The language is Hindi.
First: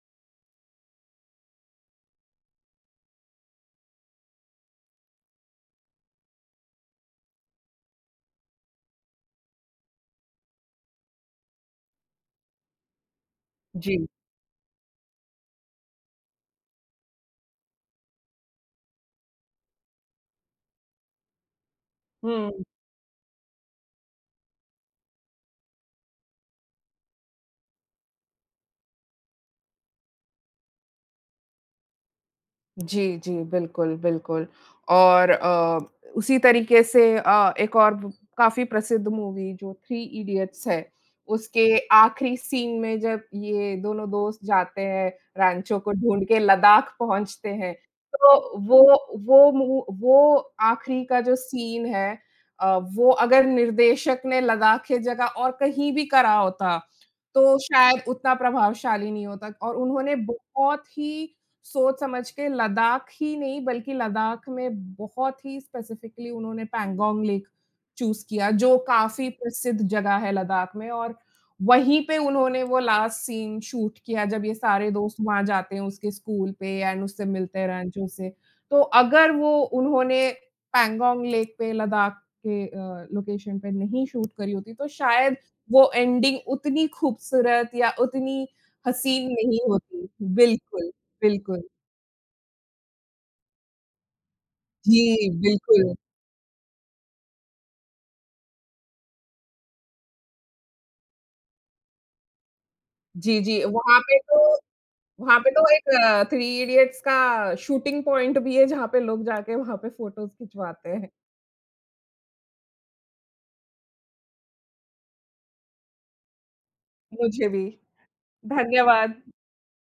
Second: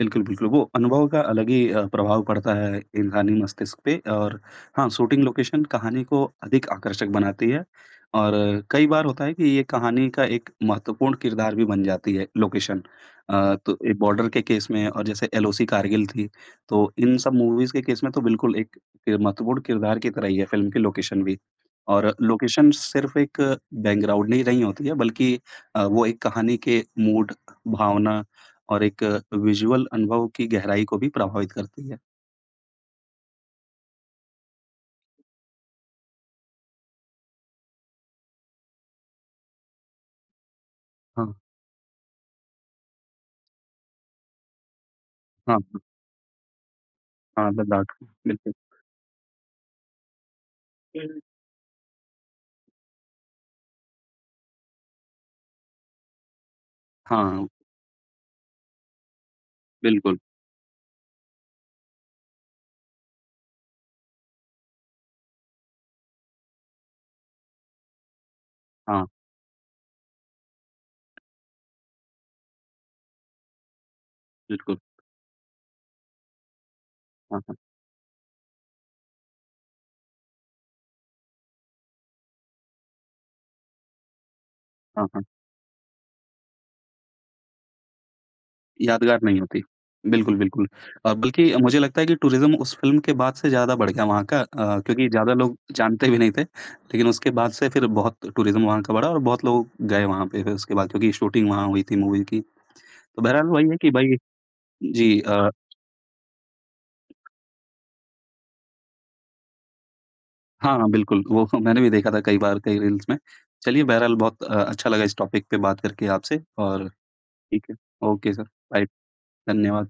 बिल्कुल, बिल्कुल, वो अनुभव का अलग ही अ, प्रभाव पड़ता है इंसानी मस्तिष्क पे और हाँ, शूटिंग लोकेशन कहानी को अधिक आकर्षक बनाती है, और कई बार होता है कि ये कहानी का एक महत्वपूर्ण किरदार भी बन जाती है, लोकेशन। अ, तो एक जी। बॉर्डर के केस में और जैसे एलओसी कारगिल थी, तो इन सब मूवीज़ के केस में तो बिल्कुल एक किर महत्वपूर्ण किरदार की तरह ही है, फ़िल्म की लोकेशन भी। और हुँ। लोकेशन सिर्फ़ एक बैकग्राउंड नहीं रही होती है, बल्कि अ, वो एक कहानी के मूड, भावना और एक विज़ुअल अनुभव की गहराई को भी प्रभावित करती है। जी, जी, बिल्कुल, बिल्कुल और अ, उसी तरीके से अ, एक और ब काफ़ी प्रसिद्ध मूवी, जो थ्री इडियट्स है, हाँ। उसके आखिरी सीन में जब ये दोनों दोस्त जाते हैं, हाँ, रैंचो हाँ। को ढूँढके लद्दाख पहुँचते हाँ, हैं, लद्दाख़। बिल्कुल। तो वो वो मू वो आखिरी का बिल जो सीन है अ, वो अगर निर्देशक ने लद्दाख के जगह और कहीं भी करा होता, हाँ। तो शायद उतना प्रभावशाली नहीं होता। और उन्होंने बिल्कुल। बहुत ही सोच-समझ के लद्दाख ही नहीं, बल्कि लद्दाख में बहुत ही स्पेसिफिक्ली उन्होंने पैंगोंग लेक चूज़ किया, जो हाँ। काफ़ी प्रसिद्ध जगह है लद्दाख़ में, और वहीं पे उन्होंने वो लास्ट सीन शूट किया, जब ये बिल्कुल। सारे दोस्त वहाँ जाते हैं, उसके स्कूल पे एंड उससे हाँ, हाँ। मिलते हैं, रैंचो से। तो अगर वो उन्होंने पैंगोंग लेक पे, लद्दाख के अ, लोकेशन पे नहीं शूट करी होती, तो हाँ, हाँ। शायद वो एंडिंग उतनी ख़ूबसूरत या उतनी यादगार हसीन नहीं नहीं होती। होती। बिल्कुल, बिल्कुल। बिल्कुल, अ, बल्कि अब बिल्कुल। मुझे लगता है कि टुरिज़म, उस फ़िल्म के बाद से ज़्यादा बढ़ गया वहाँ का अ, क्योंकि जी, ज़्यादा लोग बिल्कुल। भी नहीं थे, लेकिन उसके बाद से फिर बहुत टुरिज़म वहाँ का बढ़ा और बहुत लोग गए वहाँ पे फिर उसके बाद, क्योंकि शूटिंग वहाँ हुई थी मूवी की। तो जी, बहरहाल जी, वही है कि वहाँ भई, पे तो जी वहाँ अ पे तो एक थ्री इडियट्स का शूटिंग पॉइंट भी है, जहाँ पे लोग जा के वहाँ पे फ़ोटोज़ हाँ, खिंचवाते हाँ, हैं। बिल्कुल, वो मैंने भी देखा था कई बार, कई रील्स में। चलिए, बहरहाल बहुत अ, अच्छा लगा इस टॉपिक पे बात करके आपसे और मुझे भी। ठीक है। Okay sir, bye. धन्यवाद। धन्यवाद।